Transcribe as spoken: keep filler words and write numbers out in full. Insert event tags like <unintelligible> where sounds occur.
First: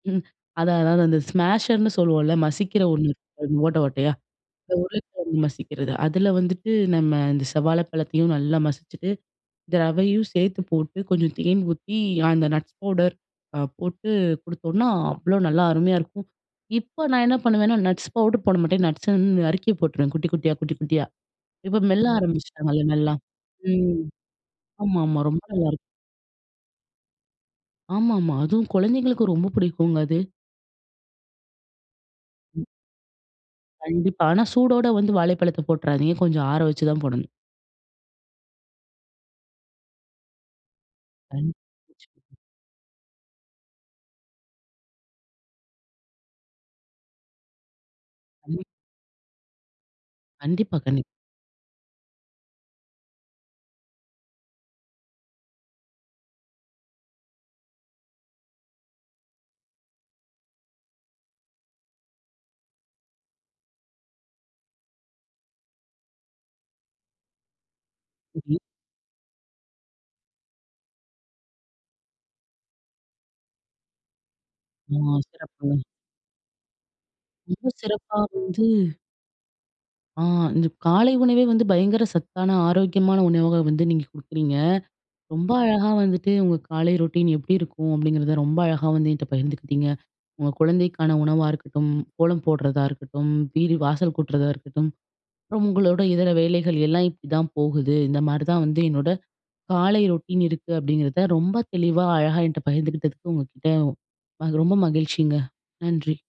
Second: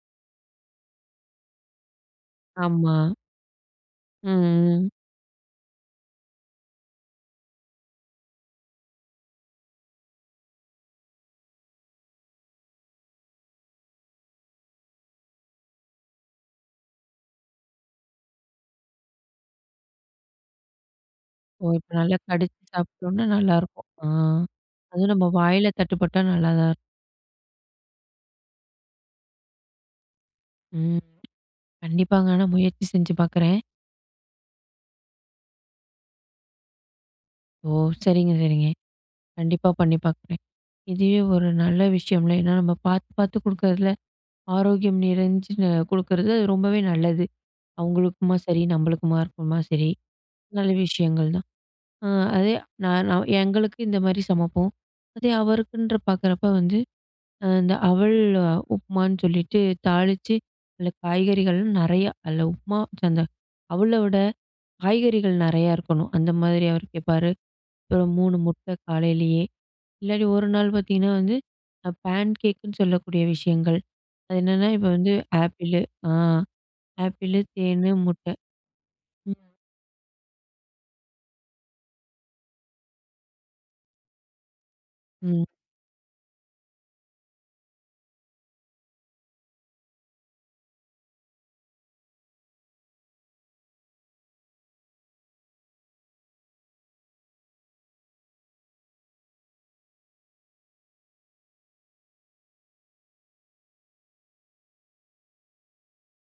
ம். அதான், அதான். அந்த ஸ்மாஷர்னு சொல்லுவோம்ல, மசிக்கிற ஆமா. ஒண்ணு, ஓட்ட ஓட்டையா, ம். ம். உருளைக்கிழங்கு மசிக்கிறது. அதுல வந்துட்டு நம்ம இந்த செவ்வாழைப்பழத்தையும் நல்லா மசிச்சிட்டு, இந்த ரவையும் சேர்த்துப் போட்டு, கொஞ்சம் தேன் ஊத்தி, அந்த நட்ஸ் பவுடர் அ போட்டு குடுத்தோம்னா, அவ்ளோ நல்லா அருமையா இருக்கும். இப்ப நான் என்ன பண்ணுவேன்னா, நட்ஸ் பவுடர் போடமாட்டேன். நட்ஸ் வந்து நறுக்கி போட்டுருவேன், குட்டி குட்டியா, குட்டி குட்டியா. ஓ, இப்ப இப்ப மெல்ல நல்லா கடிச்சு ஆரம்பிச்சிட்டாங்கள்ல நல்லா. சாப்பிட்டோம்னா நல்லா இருக்கும். ம். ஆ, அது ஆமாமா. நம்ப ரொம்ப நல்லா வாயில இருக்கும். தட்டுப்பட்டா நல்லாதான் இருக்கும். ஆமாமா, அதுவும் குழந்தைகளுக்கு ரொம்ப பிடிக்கும்ங்க அது. ம். கண்டிப்பாங்க ஆனா ம். முயற்சி செஞ்சு பார்க்குறேன். கண்டிப்பா. ஆனா, சூடோட வந்து வாழைப்பழத்த போட்டுறாதீங்க. கொஞ்சம் ஆறவச்சுதான் போடணும். ஓ, சரிங்க, சரிங்க. கண்டிப்பா பண்ணி பார்க்குறேன். இதுவே ஒரு நல்ல விஷயம்ல, ஏன்னா நம்ம பார்த்துப் பார்த்து குடுக்குறதுல, ஆரோக்கியம் நிறைஞ்சு குடுக்குறது ரொம்பவே நல்லது. அவங்களுக்குமா சரி, நம்மளுக்குமா இருக்குமா சரி, நல்ல கண்டிப்பா, கண்டி விஷயங்கள் தான். ஆ அதே, நா நான் எங்களுக்கு இந்த மாரி சமப்போம். அதே அவருக்குன்ற பார்க்கிறப்ப வந்து, அந்த அவல் உப்புமான்னு சொல்லிட்டு தாளிச்சு, அதுல காய்கறிகள் நிறைய. அது உப்புமா, அந்த அவலோட காய்கறிகள் நறைய இருக்கணும், அந்த மாரி அவர் கேப்பாரு. அப்புறம் மூணு <unintelligible> முட்ட காலையிலயே, இல்லாட்டி ஒரு நாள் பார்த்தீங்கன்னா வந்து, பேன்கேக்னு சொல்லக்கூடிய விஷயங்கள். அது என்னன்னா, இப்ப ஆ. வந்து சிறப்புங்க. ஆப்பிளு ஆ, ஆப்பிளு, ரொம்ப தேனு, சிறப்பா முட்ட. வந்து ம். ஆ, இந்த காலை உணவே வந்து பயங்கர சத்தான, ஆரோக்கியமான உணவா வந்து நீங்க குடுக்குறீங்க. ம். ரொம்ப அழகா வந்துட்டு உங்க காலை ரொட்டீன் எப்டி இருக்கும் அப்டிங்கிறத ரொம்ப அழகா வந்து என்ட்ட பகிர்ந்துகிட்டீங்க. உங்க குழந்தைக்கான உணவா இருக்கட்டும், கோலம் போடுறதா இருக்கட்டும், வீடு வாசல் கூட்டுறதா இருக்கட்டும், அப்புறம் உங்களோட இதர வேலைகள் எல்லாம் இப்டித்தான் போகுது. இந்த மாரிதான் வந்து என்னோட காலை ரொட்டீன் இருக்கு அப்டிங்கிறத ரொம்ப தெளிவா, அழகா என்ட்ட பகிர்ந்துகிட்டதுக்கு உங்ககிட்ட அது ரொம்ப மகிழ்ச்சிங்க. நன்றி.